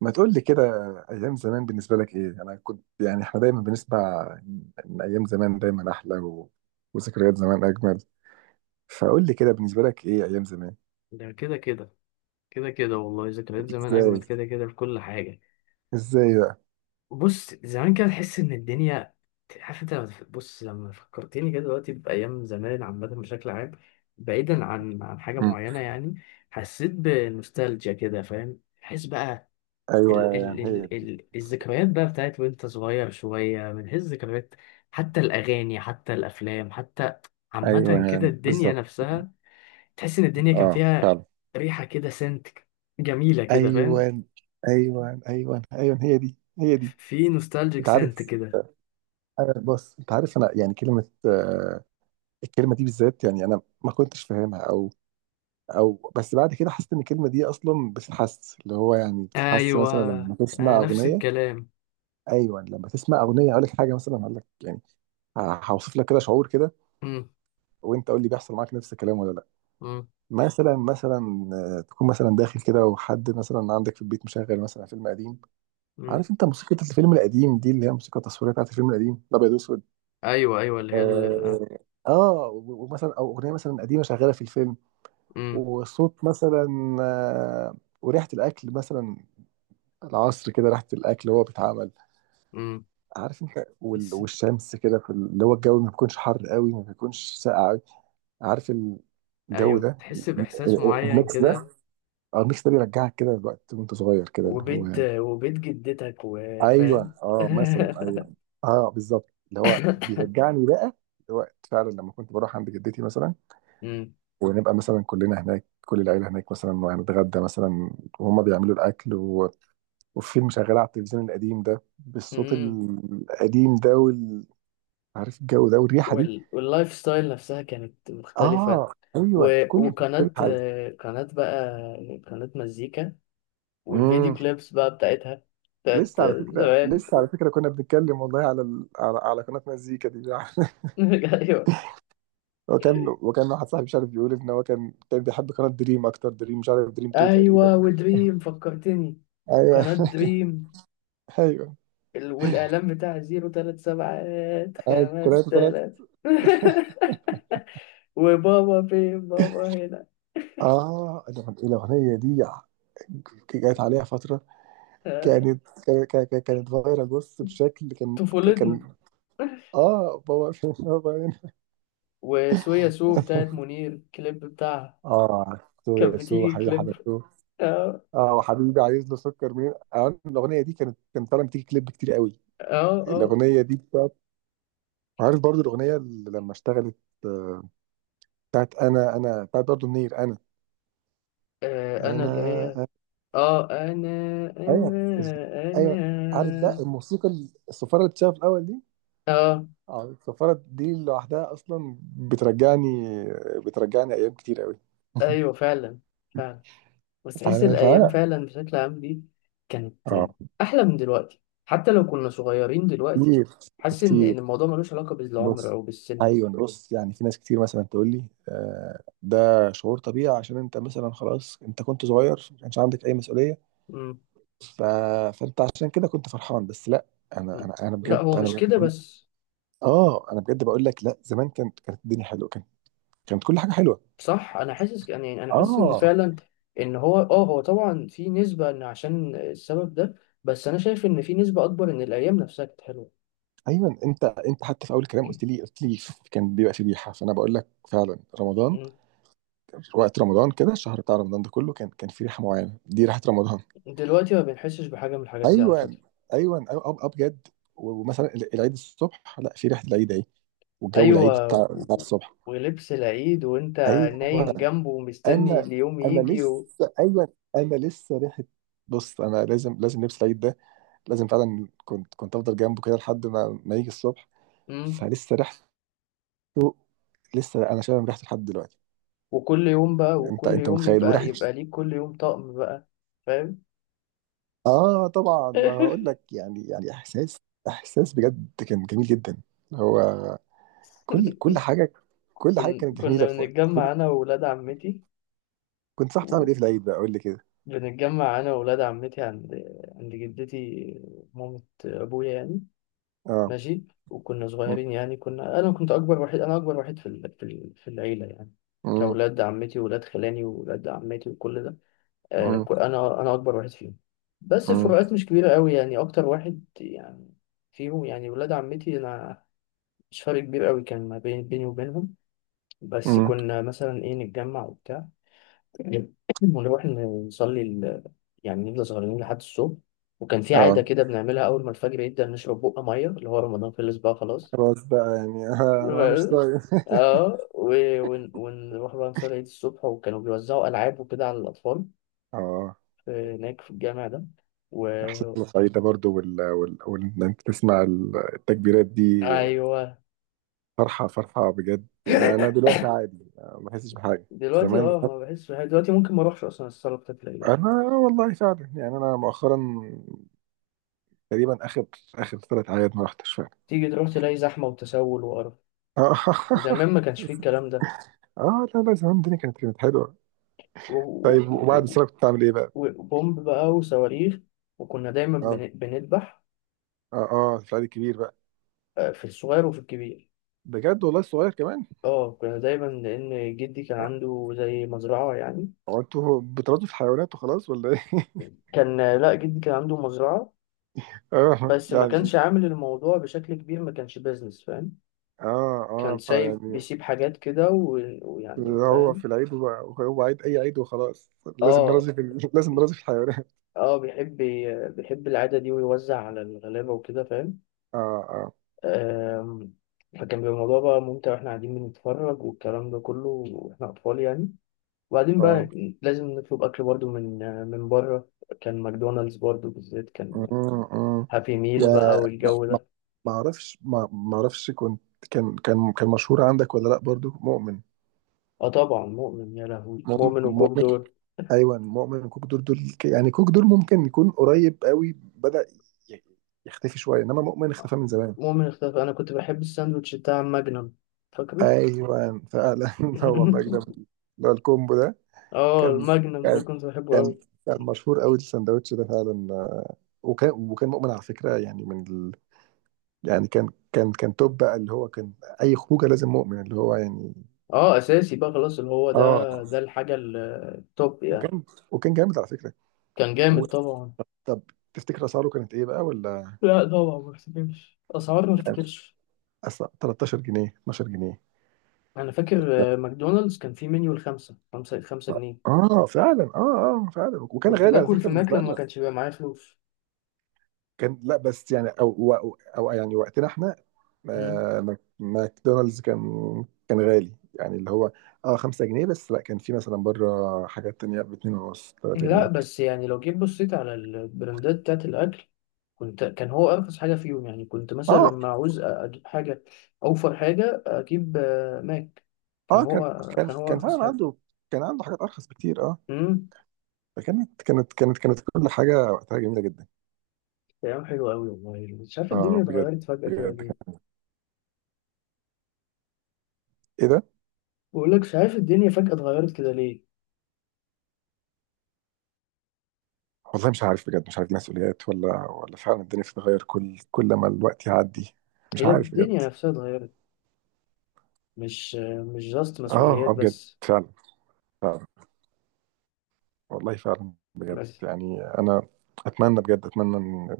ما تقول لي كده. ايام زمان بالنسبه لك ايه؟ انا كنت يعني احنا دايما بنسمع ان ايام زمان دايما احلى، وذكريات زمان اجمل. فقول لي كده، بالنسبه لك ايه ايام زمان؟ ده كده كده والله، ذكريات زمان ازاي؟ اجمد، كده كده في كل حاجه. ازاي بقى؟ بص زمان كده تحس ان الدنيا، عارف انت لما بص، لما فكرتني كده دلوقتي بايام زمان عامه، بشكل عام، بعيدا عن حاجه مم. معينه يعني. حسيت بنوستالجيا كده، فاهم؟ تحس بقى. ايوه، ال يعني ال هي ال دي. ال الذكريات بقى بتاعت وانت صغير شويه، من هي الذكريات؟ حتى الاغاني، حتى الافلام، حتى عامه كده ايوه الدنيا بالظبط. نفسها. تحس ان الدنيا كان اه فيها فعلا. ريحه كده، سنت جميله كده، ايوه فاهم؟ ايوه ايوه ايوه، هي دي هي دي. في نوستالجيك انت سنت عارف، كده. انا يعني كلمه، الكلمه دي بالذات يعني انا ما كنتش فاهمها او، بس بعد كده حسيت ان الكلمه دي اصلا بتتحس، اللي هو يعني بتتحس ايوه، مثلا لما آه تسمع نفس اغنيه. الكلام. ايوه لما تسمع اغنيه اقول لك حاجه، مثلا هقول لك يعني، هوصف لك كده شعور كده، مم. وانت قول لي بيحصل معاك نفس الكلام ولا لا. مم. مثلا مثلا، تكون مثلا داخل كده، وحد مثلا عندك في البيت مشغل مثلا فيلم قديم. مم. عارف انت موسيقى الفيلم القديم دي، اللي هي موسيقى التصويريه بتاعت الفيلم القديم الابيض واسود؟ ايوه ايوه، اللي هي آه. اه، ومثلا او اغنيه مثلا قديمه شغاله في الفيلم، مم. والصوت مثلا، وريحه الاكل مثلا، العصر كده ريحة الأكل وهو بيتعمل، مم. عارف أنت؟ بس. والشمس كده اللي هو الجو ما بيكونش حر قوي ما بيكونش ساقع قوي، عارف الجو ايوه، ده؟ تحس باحساس معين الميكس ده، كده. اه الميكس ده بيرجعك كده لوقت وأنت صغير كده، اللي هو وبيت، يعني، وبيت جدتك، وفاهم. أيوه أه مثلا أيوه. أه بالظبط، اللي هو بيرجعني بقى لوقت فعلا لما كنت بروح عند جدتي مثلا، مم. ونبقى مثلا كلنا هناك، كل العيلة هناك مثلا وهنتغدى مثلا، وهم بيعملوا الأكل، وفيلم شغال على التلفزيون القديم ده بالصوت مم. القديم ده عارف الجو ده والريحه دي. واللايف ستايل نفسها كانت مختلفه. اه و... ايوه، كل وقناه حاجه. آه، قناه بقى، قناه مزيكا والفيديو امم. كليبس بقى بتاعتها، بتاعت لسه على فكره، زمان. كنا بنتكلم والله على قناه مزيكا دي ايوه وكان واحد صاحبي، مش عارف، بيقول ان هو كان بيحب قناه دريم اكتر، دريم مش عارف، دريم 2 ايوه، تقريبا. ودريم فكرتني، ايوه. وقناة دريم. ايوه. والاعلان بتاع زيرو تلات سبعات خمس ثلاثه ثلاثه. تلات وبابا فين، بابا هنا. اه الاغنيه دي جت عليها فتره، آه، كانت فايرال بص، بشكل طفولتنا. كان. اه بابا بابا هنا. وسويا سو بتاعت منير، الكليب بتاعها اه سو كانت يا سو بتيجي حبيبي كليب. حبيبتو. اه اه وحبيبي عايز له سكر منين، آه الاغنيه دي كانت طالعه بتيجي كليب كتير قوي. اه اه، الاغنيه دي بتاعت، عارف برضو الاغنيه اللي لما اشتغلت، آه، بتاعت انا، بتاعت برضو منير، انا آه، انا انا اللي هي، أنا- اه انا ايوه انا ايوه. عارف بقى انا الموسيقى، الصفاره اللي بتشتغل في الاول دي، اه اه السفارة دي لوحدها أصلا بترجعني، أيام كتير أوي. ايوه. فعلا، فعلا، بس تحس الايام فأنا فعلا بشكل عام دي كانت اه احلى من دلوقتي، حتى لو كنا صغيرين دلوقتي. كتير، حاسس ان كتير إن الموضوع ملوش علاقه بالعمر بص. او بالسن. أيوة بص، يعني في ناس كتير مثلا تقول لي آه ده شعور طبيعي، عشان أنت مثلا خلاص أنت كنت صغير ما كانش عندك أي مسؤولية، مم. ف... فأنت عشان كده كنت فرحان. بس لا، أنا لا، بجد، هو مش كده بس. اه أنا بجد بقول لك لا، زمان كانت الدنيا حلوة، كانت كل حاجة حلوة. صح، انا حاسس يعني، انا حاسس ان اه فعلا، ان هو اه، هو طبعا في نسبه ان عشان السبب ده، بس انا شايف ان في نسبه اكبر ان الايام نفسها كانت حلوه. ايوه، انت حتى في اول الكلام قلت لي، كان بيبقى في ريحه. فانا بقول لك فعلا رمضان، مم. وقت رمضان كده، الشهر بتاع رمضان ده كله كان في ريحه معينه، دي ريحه رمضان. دلوقتي ما بنحسش بحاجه من الحاجات دي على ايوه فكره. ايوه، ابجد. ومثلا العيد الصبح، لا في ريحه العيد اهي، والجو العيد ايوه بتاع الصبح. ولبس العيد، وانت ايوه. نايم جنبه ومستني انا اليوم انا يجي و... لسه، ايوه انا لسه ريحه. بص انا لازم، لبس العيد ده لازم، فعلا كنت افضل جنبه كده لحد ما يجي الصبح. مم. فلسه ريحه، لسه انا شامم ريحته لحد دلوقتي. وكل يوم بقى، وكل انت يوم متخيل؟ يبقى وريحه، يبقى ليك كل يوم طقم بقى، فاهم؟ اه طبعا، ما هقول لك، يعني يعني احساس، احساس بجد كان جميل جدا. هو كل حاجه، كل حاجه كانت جميله كنا في وقت بنتجمع انا وولاد عمتي. كنت صاحب، بتعمل ايه في العيد بقى؟ قول لي كده. بنتجمع انا وولاد عمتي عند، عند جدتي، مامة ابويا يعني. اه. ماشي. وكنا م- صغيرين يعني، كنا، انا كنت اكبر وحيد، انا اكبر وحيد في في العيلة يعني، م- كأولاد عمتي وولاد خلاني وولاد عمتي وكل ده. آه، م- انا اكبر واحد فيهم، بس م- الفروقات مش كبيره قوي يعني، اكتر واحد يعني فيهم يعني ولاد عمتي، انا مش فرق كبير قوي كان ما بين بيني وبينهم. بس م. كنا مثلا ايه، نتجمع وبتاع. ونروح نصلي يعني نفضل سهرانين لحد الصبح. وكان في عاده اه كده بنعملها، اول ما الفجر يبدا نشرب بقى ميه، اللي هو رمضان خلص بقى، خلاص. خلاص بقى يعني آه انا مش طايق اه، ونروح بقى نصلي عيد الصبح، وكانوا بيوزعوا العاب وكده على الاطفال اه هناك في الجامع ده. احساس الصعيد ده برضه ان انت تسمع التكبيرات دي، ايوه. فرحه فرحه بجد يعني. انا دلوقتي عادي، ما بحسش بحاجه. دلوقتي زمان، اه، ما بحس بحاجة. دلوقتي ممكن ما اروحش اصلا الصاله بتاعت العيله. انا والله فعلا يعني، انا مؤخرا تقريبا اخر، ثلاث اعياد ما رحتش فعلا. تيجي تروح تلاقي زحمه وتسول وقرف. اه. زمان ما كانش فيه الكلام ده. اه لا لا، زمان الدنيا كانت حلوه. و- و- طيب، وبعد و- السنه كنت بتعمل ايه بقى؟ وبومب بقى وصواريخ. وكنا دايما اه بنذبح. اه اه في العيد الكبير بقى. آه، في الصغير وفي الكبير. بجد والله الصغير كمان. اه كنا دايما، لان جدي كان آه. عنده زي مزرعه يعني. هو انتوا بترازوا في الحيوانات وخلاص ولا ايه؟ كان آه، لا جدي كان عنده مزرعه، اه بس ما كانش يعني. عامل الموضوع بشكل كبير، ما كانش بيزنس فاهم. اه كان اه سايب، فيعني بيسيب حاجات كده و ويعني، هو فاهم. في العيد، هو عيد اي عيد وخلاص لازم اه نرازي في لازم نرازي في الحيوانات. اه، بيحب، بيحب العادة دي ويوزع على الغلابة وكده، فاهم. اه اه آم، فكان بيبقى الموضوع بقى ممتع، واحنا قاعدين بنتفرج والكلام ده كله واحنا أطفال يعني. وبعدين اه. بقى لازم نطلب أكل برضو من، من بره. كان ماكدونالدز برضو بالذات كان مم، مم. هابي ميل بقى، و- ما والجو ما- ده. ما اعرفش، ما ما اعرفش كنت، كان مشهور عندك ولا لا برضو مؤمن؟ اه طبعا مؤمن، يا لهوي مؤمن, مؤمن وكوك مؤمن. دول. ايوه مؤمن. كوك دول يعني كوك دول ممكن يكون قريب قوي بدأ ي- يختفي شويه، انما مؤمن اختفى من زمان. مؤمن اختفى. أنا كنت بحب الساندوتش بتاع ماجنم، فاكره؟ ايوه فعلا. هو مجد اللي هو الكومبو ده. اه كان الماجنم ده كان كنت بحبه. كان كان مشهور قوي السندوتش ده فعلا، وكان مؤمن على فكره يعني من، يعني كان توب بقى، اللي هو كان اي خروجه لازم مؤمن، اللي هو يعني. اه اساسي بقى، خلاص اللي هو ده، اه. ده الحاجه التوب يعني. وكان وكان جامد على فكره. كان و... جامد طبعا. طب، تفتكر اسعاره كانت ايه بقى ولا؟ لا طبعا ما افتكرش اسعار، ما يعني افتكرش. أصل 13 جنيه، 12 جنيه. انا فاكر لا. آه، ماكدونالدز كان فيه منيو الـ5-5-5 جنيه. اه فعلا اه اه فعلا، وكان كنت غالي على باكل فكره في ماك لما بالنسبه ما لنا. كانش بيبقى معايا فلوس. كان، لا بس يعني او, أو يعني وقتنا احنا مم. ماكدونالدز كان غالي يعني، اللي هو اه 5 جنيه. بس لا كان في مثلا بره حاجات تانية ب 2 ونص، 3 لا جنيه بس يعني لو جيت بصيت على البراندات بتاعت الاكل، كنت، كان هو ارخص حاجه فيهم يعني. كنت مثلا اه لما عاوز اجيب حاجه، اوفر حاجه اجيب آه، ماك. كان اه هو، كان هو كان ارخص فعلا حاجه. عنده، كان عنده حاجات ارخص بكتير اه. مم. فكانت كانت كانت كانت كل حاجه وقتها جميله جدا. ايام حلوه قوي والله، مش عارف اه الدنيا بجد. اتغيرت فجاه كده بجد ليه. كان، ايه ده؟ بقول لك مش عارف الدنيا فجاه اتغيرت كده ليه. والله مش عارف بجد، مش عارف دي مسؤوليات ولا فعلا الدنيا بتتغير كل ما الوقت يعدي. مش هي عارف بجد. الدنيا نفسها اتغيرت، مش، مش جاست اه مسؤوليات اه بجد. بس. فعلا فعلا. والله فعلا بجد بس. يعني انا، اتمنى بجد، اتمنى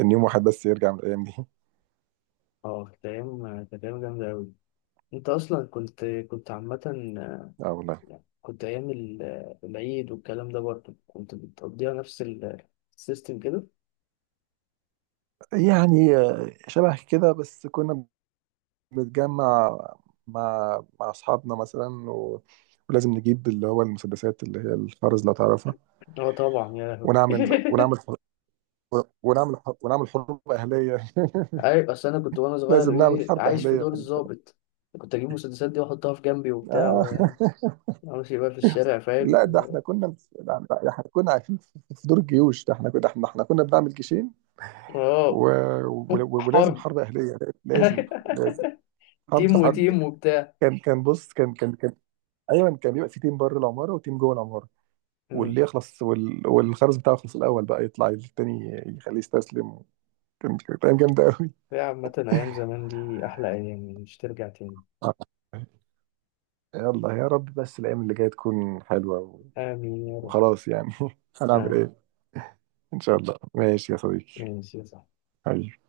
ان يوم واحد بس يرجع من الايام دي. اه كانت ايام، كانت ايام جامده قوي. انت اصلا كنت، كنت عامه اه والله. يعني. كنت ايام العيد والكلام ده برضه كنت بتقضيها نفس السيستم كده. يعني شبه كده، بس كنا بنتجمع مع أصحابنا مثلا و... ولازم نجيب اللي هو المسدسات اللي هي الخرز لو تعرفها، اه طبعا، يا لهوي. ونعمل حرب، ونعمل حروب أهلية. عارف اصل انا كنت وانا صغير لازم نعمل ايه، حرب عايش في أهلية دور في الضابط. كنت اجيب المسدسات دي واحطها في جنبي وبتاع آه. و وامشي بقى في الشارع، فاهم. لا، ده احنا كنا، لا، لا، احنا كنا عايشين في دور الجيوش ده، احنا كنا، احنا احنا كنا بنعمل جيشين، اه. و... و... ولازم حرب. حرب أهلية لازم، لازم حرب، تيم حرب. وتيم وبتاع. كان، ايوه كان بيبقى في تيم بره العماره وتيم جوه العماره. امم. والخرز بتاعه يخلص الاول بقى يطلع التاني يخليه يستسلم. كانت ايام جامده قوي. يا عامة أيام زمان دي أحلى أيام، مش ترجع تاني. آه. يلا يا رب بس الايام اللي جايه تكون حلوه، و- آمين يا رب. وخلاص يعني. هنعمل آمين. ايه؟ ان شاء الله. ماشي يا صديقي. يا سيدي. حبيبي.